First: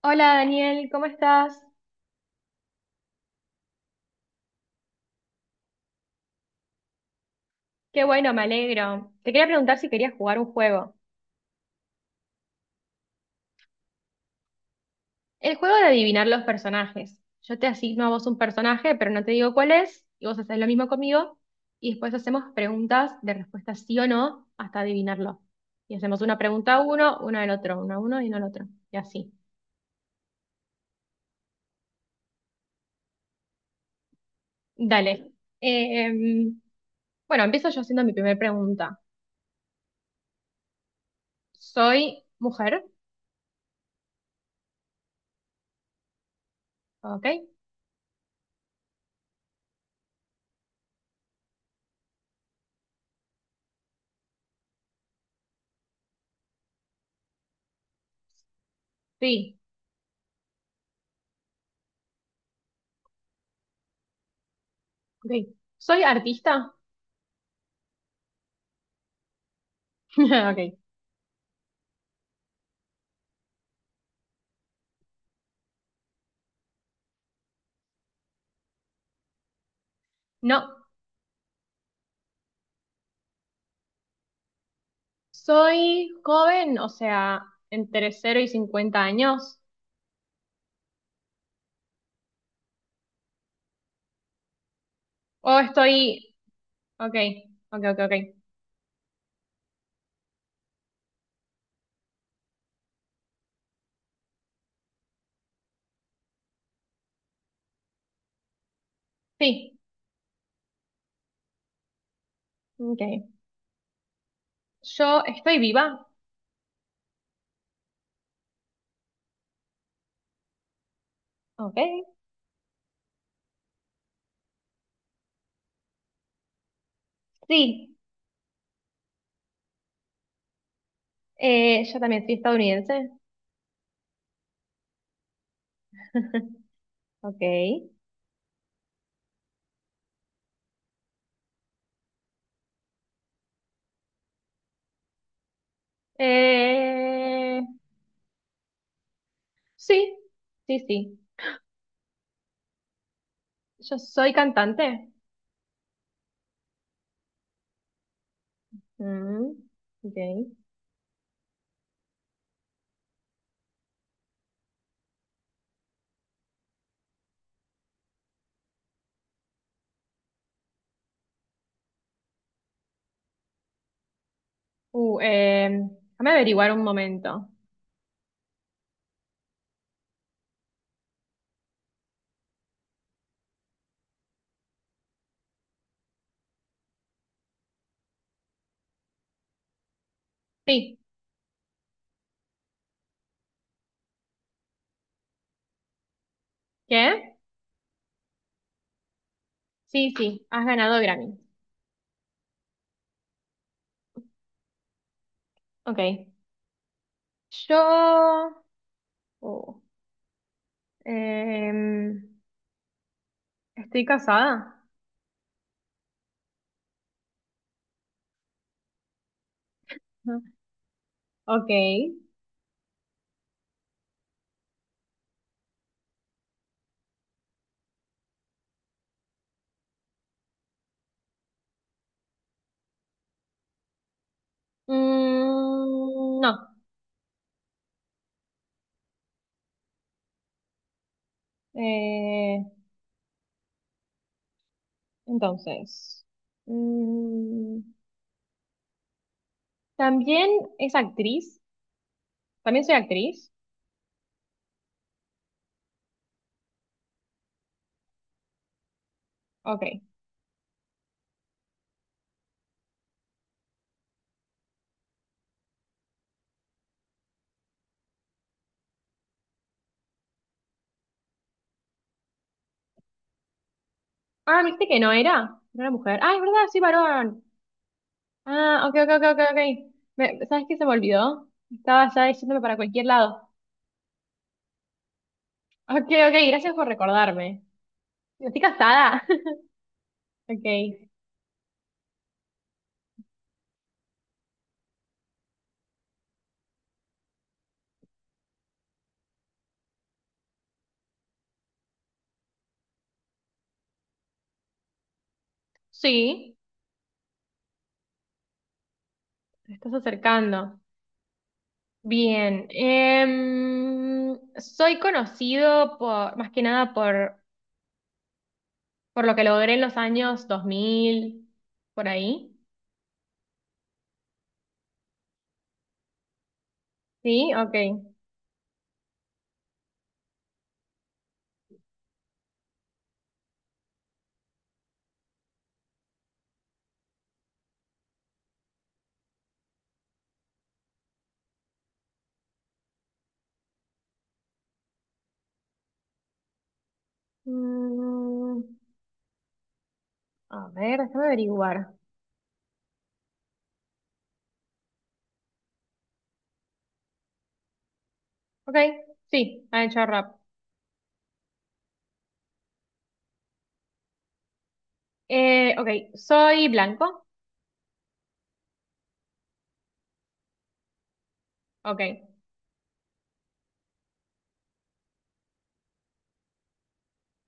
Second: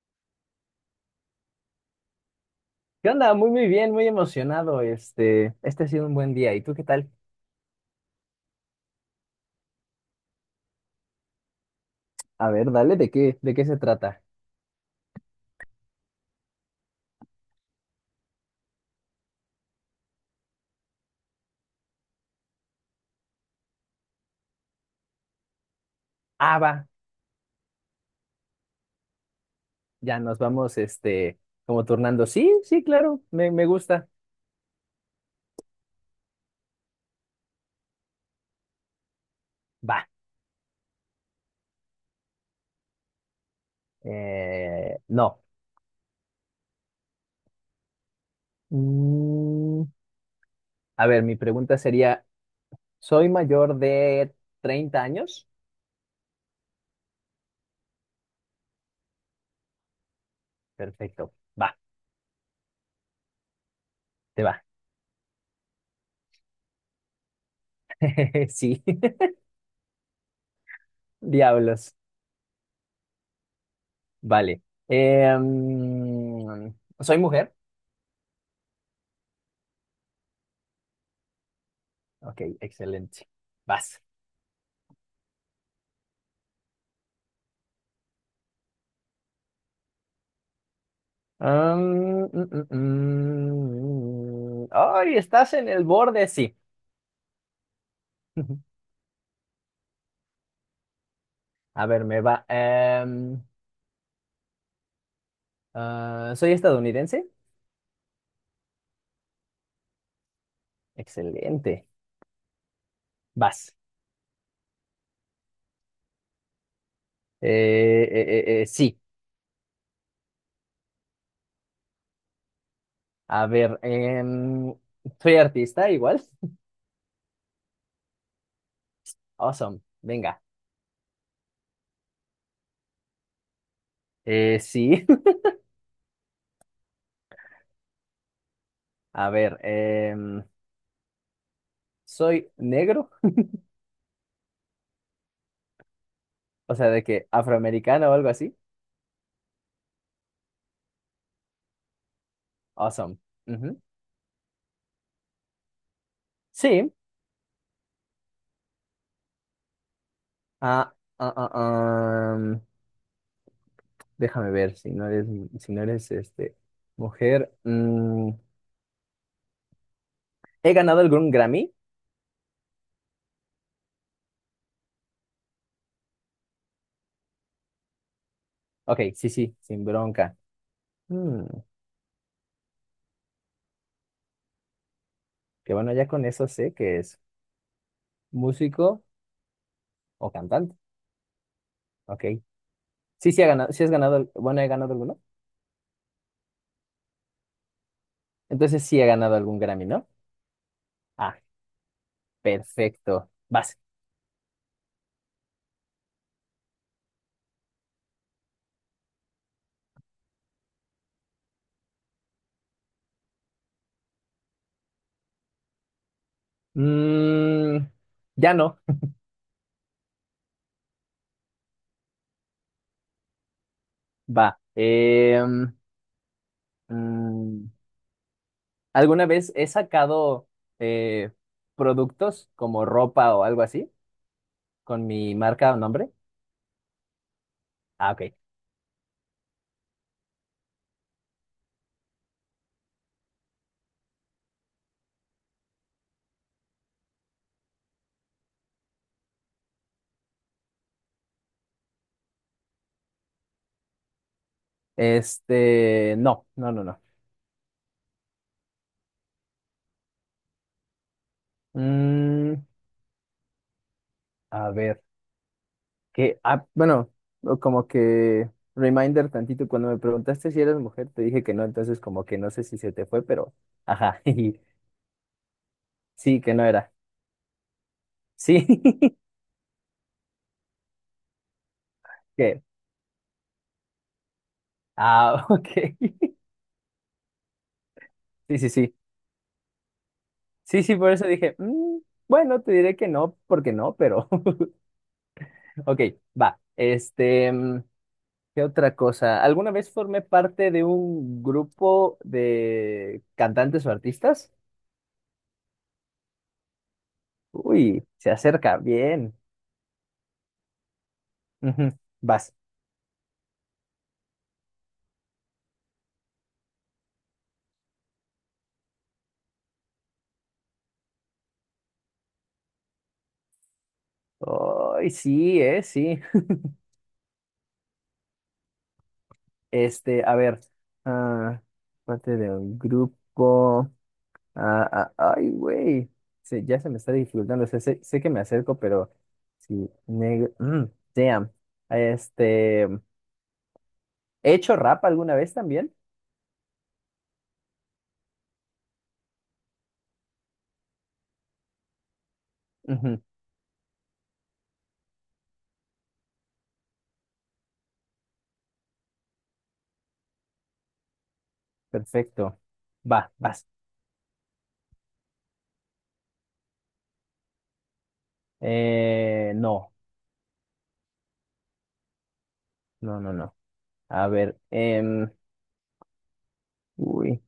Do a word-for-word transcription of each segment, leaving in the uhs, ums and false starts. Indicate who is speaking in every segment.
Speaker 1: Hola Daniel, ¿cómo estás?
Speaker 2: ¿Qué onda? Muy, muy bien, muy emocionado. Este, este ha sido un buen día. ¿Y tú qué tal?
Speaker 1: Qué bueno, me alegro. Te quería preguntar si querías jugar un juego.
Speaker 2: A ver, dale, ¿de qué, de qué se trata?
Speaker 1: El juego de adivinar los personajes. Yo te asigno a vos un personaje, pero no te digo cuál es, y vos haces lo mismo conmigo, y después hacemos preguntas de respuesta sí o no hasta adivinarlo. Y hacemos una
Speaker 2: Ah,
Speaker 1: pregunta a
Speaker 2: va,
Speaker 1: uno, una al otro, una a uno y una al otro, y así.
Speaker 2: ya nos vamos, este, como turnando. Sí, sí, claro, me, me gusta.
Speaker 1: Dale. Eh, em, bueno, empiezo yo haciendo mi primera pregunta.
Speaker 2: Va,
Speaker 1: ¿Soy mujer?
Speaker 2: eh, no.
Speaker 1: ¿Ok?
Speaker 2: Mm, a ver, mi pregunta sería, ¿soy mayor de treinta años?
Speaker 1: Sí.
Speaker 2: Perfecto, va, te va.
Speaker 1: Ok. ¿Soy artista?
Speaker 2: Sí,
Speaker 1: Ok.
Speaker 2: diablos, vale. Em, ¿soy mujer?
Speaker 1: No.
Speaker 2: Ok, excelente. Vas.
Speaker 1: Soy joven, o sea, entre cero y cincuenta años.
Speaker 2: Am, mm, mm, mm. Ay, estás
Speaker 1: O
Speaker 2: en el
Speaker 1: estoy.
Speaker 2: borde, sí.
Speaker 1: Ok, ok, ok, ok.
Speaker 2: A ver, me va. em, ah, ¿soy estadounidense?
Speaker 1: Sí,
Speaker 2: Excelente.
Speaker 1: ok.
Speaker 2: Vas.
Speaker 1: Yo estoy viva.
Speaker 2: Eh, eh, eh, eh, sí.
Speaker 1: Ok.
Speaker 2: A ver, em, ¿soy artista igual?
Speaker 1: Sí,
Speaker 2: Awesome. Venga.
Speaker 1: eh, yo también soy estadounidense.
Speaker 2: Eh, sí.
Speaker 1: Ok.
Speaker 2: A ver, em, ¿soy negro? O sea, de que
Speaker 1: Eh,
Speaker 2: afroamericano o algo así.
Speaker 1: sí, sí, sí.
Speaker 2: Awesome. Ujú.
Speaker 1: Yo soy cantante.
Speaker 2: Sí.
Speaker 1: Mm, ok.
Speaker 2: Ah, ah, ah, ah. Déjame ver si no eres, si no eres este, mujer. mm, ¿he ganado algún Grammy?
Speaker 1: Uh, eh, déjame averiguar un momento.
Speaker 2: Ok, sí, sí, sin bronca. Mm, que bueno, ya con eso sé que es músico o cantante.
Speaker 1: Sí.
Speaker 2: Ok. Sí, sí, ha ganado, sí has ganado, al- bueno, he ganado alguno.
Speaker 1: ¿Qué?
Speaker 2: Entonces sí he ganado algún Grammy, ¿no?
Speaker 1: Sí, sí, has ganado
Speaker 2: Ah,
Speaker 1: Grammy.
Speaker 2: perfecto. Vas.
Speaker 1: Ok. Yo. Oh. Em, ¿estoy casada?
Speaker 2: Mm, ya no.
Speaker 1: Ujú. Ok.
Speaker 2: Va. Em, mm, ¿alguna vez he sacado eh, productos como ropa o algo así? Con mi marca o nombre.
Speaker 1: Mm, no.
Speaker 2: Ah, ok.
Speaker 1: Eh, entonces. Mm, ¿también es actriz? ¿También soy actriz?
Speaker 2: Este, no, no, no, no.
Speaker 1: Ok.
Speaker 2: Mm, a ver, que, ah, bueno, o como que reminder tantito, cuando me preguntaste si eras mujer, te dije que no, entonces como que no sé si se te fue, pero, ajá,
Speaker 1: Ah,
Speaker 2: y
Speaker 1: me dijiste que no era. No era mujer. Ah, es
Speaker 2: sí, que no
Speaker 1: verdad, soy
Speaker 2: era.
Speaker 1: varón.
Speaker 2: Sí,
Speaker 1: Ah, ok, ok, ok, ok, ok. Me- ¿sabes qué se me olvidó? Estaba ya yéndome
Speaker 2: que,
Speaker 1: para cualquier lado.
Speaker 2: ah, ok.
Speaker 1: Ok, ok, gracias por recordarme.
Speaker 2: Sí,
Speaker 1: ¿Estoy
Speaker 2: sí, sí.
Speaker 1: casada? Ok.
Speaker 2: Sí, sí, por eso dije, mm, bueno, te diré que no, porque no, pero, ok, va. Este, mm, ¿qué otra cosa? ¿Alguna vez formé parte de un grupo de cantantes o artistas?
Speaker 1: Sí,
Speaker 2: Uy, se acerca, bien.
Speaker 1: te estás acercando.
Speaker 2: Ujú. Vas.
Speaker 1: Bien, em, soy conocido por, más que nada por, por lo que logré en los años dos mil por ahí.
Speaker 2: Ay, sí, eh, sí.
Speaker 1: Sí, ok.
Speaker 2: Este, a ver. ah, parte de un grupo. Ah, ah, ay, güey. Se- ya se me está dificultando. O sea, sé, sé que me acerco, pero sí. Negro. mm, damn. Este. ¿He hecho rap alguna vez también?
Speaker 1: Mm, a ver, déjame averiguar.
Speaker 2: Ujú.
Speaker 1: Ok, sí, ha hecho rap.
Speaker 2: Perfecto. Va, vas.
Speaker 1: Eh, ok, soy blanco.
Speaker 2: Eh, no,
Speaker 1: Ok,
Speaker 2: no, no, no. A ver, em, uy,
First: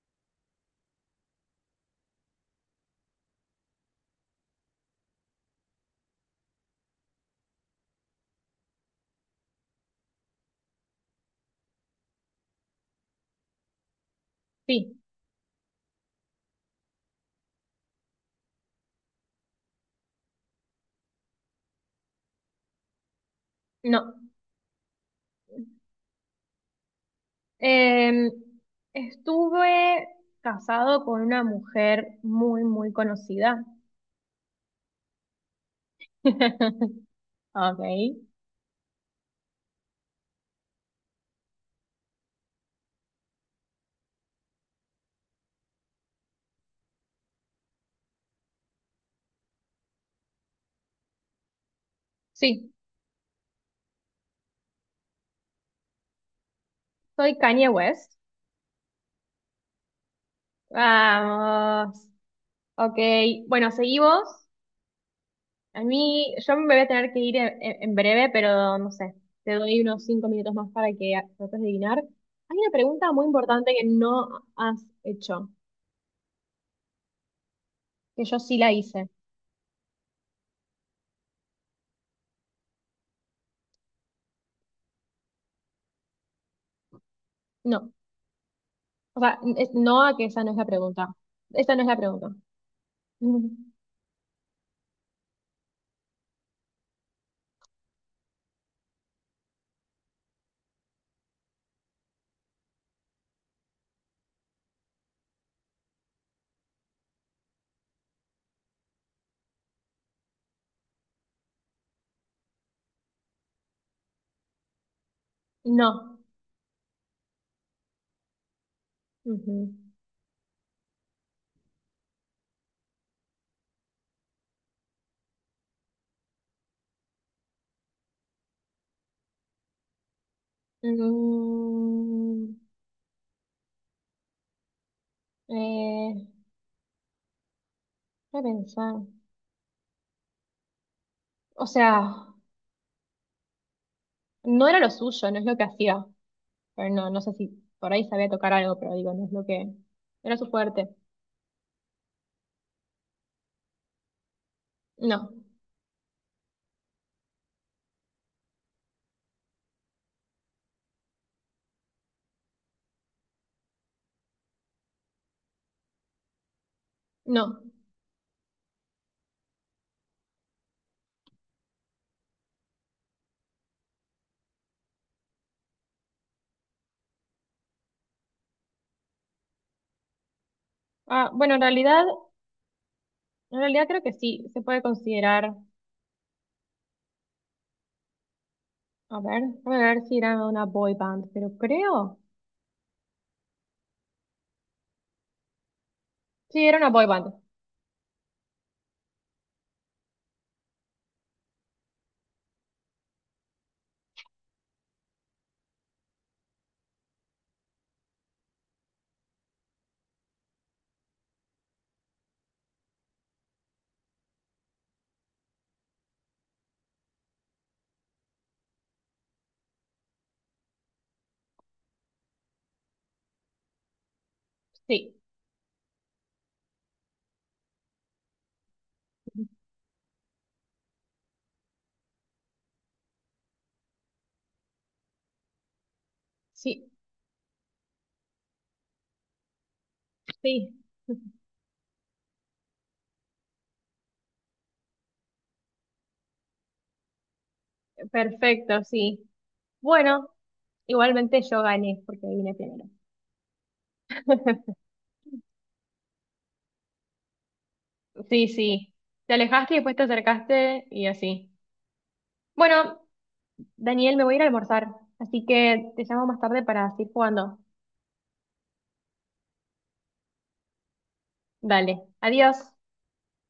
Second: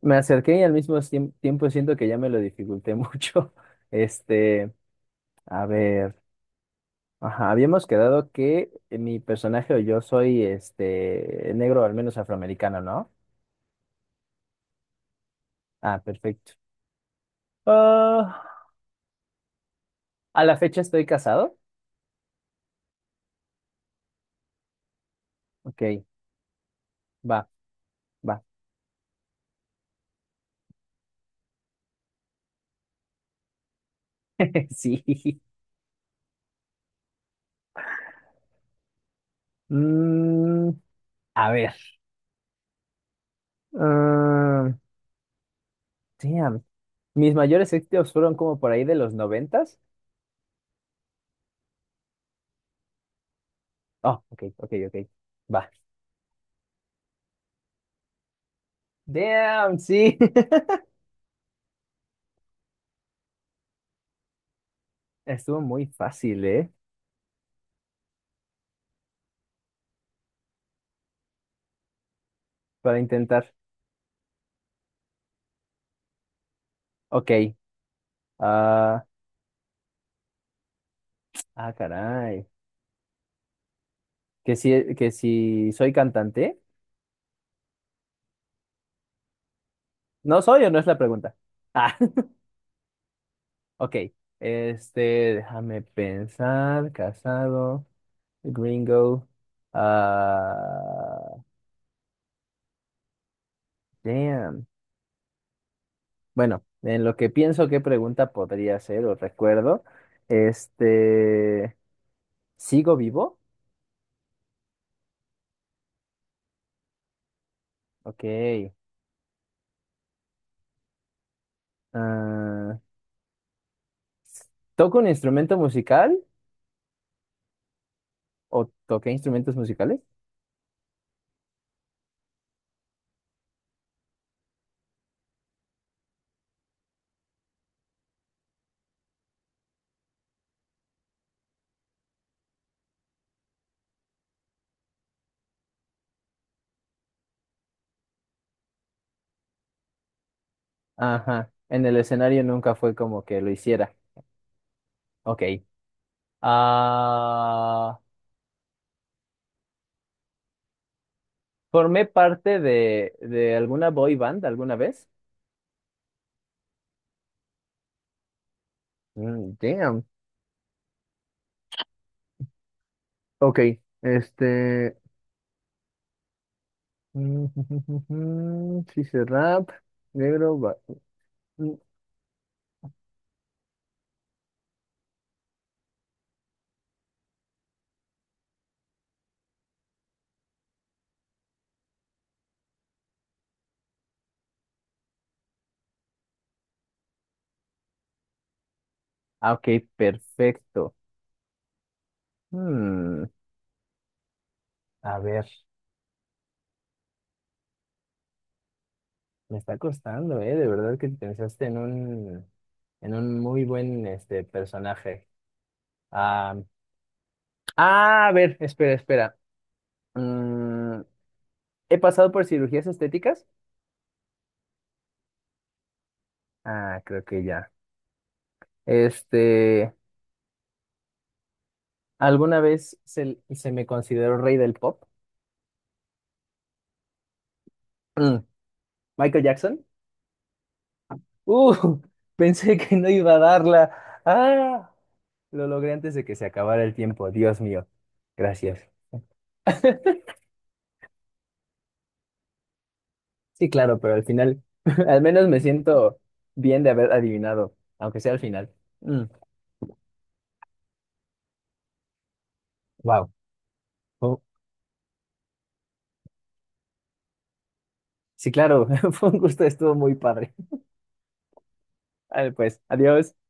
Speaker 2: me acerqué y al mismo tiemp- tiempo siento que ya me lo dificulté mucho. Este, a ver, ajá, habíamos quedado que eh, mi personaje o yo soy este negro, al menos afroamericano, ¿no?
Speaker 1: sí,
Speaker 2: Ah, perfecto. Ah, a la fecha estoy casado.
Speaker 1: no.
Speaker 2: Ok, va,
Speaker 1: Em,
Speaker 2: va.
Speaker 1: estuve casado con una mujer muy, muy conocida.
Speaker 2: Sí.
Speaker 1: Ok,
Speaker 2: Mm, a ver. ah, damn. Mis mayores éxitos fueron como por ahí de los noventas.
Speaker 1: sí,
Speaker 2: Oh, ok, ok, ok. Va.
Speaker 1: soy Kanye West.
Speaker 2: Damn, sí.
Speaker 1: Vamos. Ok. Bueno, seguí vos.
Speaker 2: Estuvo
Speaker 1: A
Speaker 2: muy
Speaker 1: mí,
Speaker 2: fácil,
Speaker 1: yo me
Speaker 2: ¿eh?
Speaker 1: voy a tener que ir en, en breve, pero no sé. Te doy unos cinco minutos más para que a- trates de adivinar. Hay una
Speaker 2: Para
Speaker 1: pregunta muy
Speaker 2: intentar.
Speaker 1: importante que no has hecho,
Speaker 2: Ok.
Speaker 1: que yo sí la
Speaker 2: Ah,
Speaker 1: hice.
Speaker 2: ah, caray. ¿Que si, que si soy cantante?
Speaker 1: No. O sea, es- no a que
Speaker 2: ¿No
Speaker 1: esa no es la
Speaker 2: soy o no es la
Speaker 1: pregunta.
Speaker 2: pregunta?
Speaker 1: Esa no es la
Speaker 2: Ah,
Speaker 1: pregunta. Ujú.
Speaker 2: ok. Este, déjame pensar. Casado, gringo. Ah, damn. Bueno, en lo que pienso qué pregunta podría ser o recuerdo. Este, ¿sigo vivo?
Speaker 1: No.
Speaker 2: Ok.
Speaker 1: Ujú.
Speaker 2: Ah, ¿toca un instrumento musical o toqué instrumentos musicales?
Speaker 1: Mm, eh, voy a pensar. O sea, no era lo suyo, no es lo que hacía. Pero no, no sé si por ahí sabía tocar algo, pero digo, no es lo que era su fuerte.
Speaker 2: Ajá, en el escenario nunca fue como que lo hiciera.
Speaker 1: No,
Speaker 2: Ok. Ah, ¿formé parte de, de alguna boy band alguna vez?
Speaker 1: no.
Speaker 2: Mm, damn. Ok, este... mm, sí, se rap, negro... ba-
Speaker 1: Ah, bueno, en
Speaker 2: Mm,
Speaker 1: realidad, en realidad creo que sí, se puede considerar, a ver, déjame ver si era una boy band, pero creo, sí, era una boy band,
Speaker 2: ah, ok, perfecto. Hmm, a ver. Me está costando, ¿eh? De verdad que pensaste en un, en un muy buen este, personaje. Ah, ah, a ver, espera, espera. Mm, ¿he pasado por cirugías estéticas?
Speaker 1: sí,
Speaker 2: Ah, creo que ya. Este, ¿alguna vez se, se me consideró rey del pop?
Speaker 1: sí,
Speaker 2: Mm, ¿Michael Jackson?
Speaker 1: sí,
Speaker 2: Uh, pensé que no iba a darla. Ah, lo logré antes de que se acabara el tiempo. Dios mío.
Speaker 1: perfecto,
Speaker 2: Gracias.
Speaker 1: sí. Bueno, igualmente yo gané porque vine primero.
Speaker 2: Sí, claro, pero al final, al menos me siento bien de haber adivinado, aunque sea al
Speaker 1: Sí,
Speaker 2: final.
Speaker 1: sí, te alejaste y después te acercaste y así. Bueno,
Speaker 2: Wow.
Speaker 1: Daniel, me voy a ir a almorzar, así que te llamo más tarde para seguir jugando.
Speaker 2: Sí, claro, fue un gusto, estuvo muy padre.
Speaker 1: Dale,
Speaker 2: Vale,
Speaker 1: adiós.
Speaker 2: pues, adiós.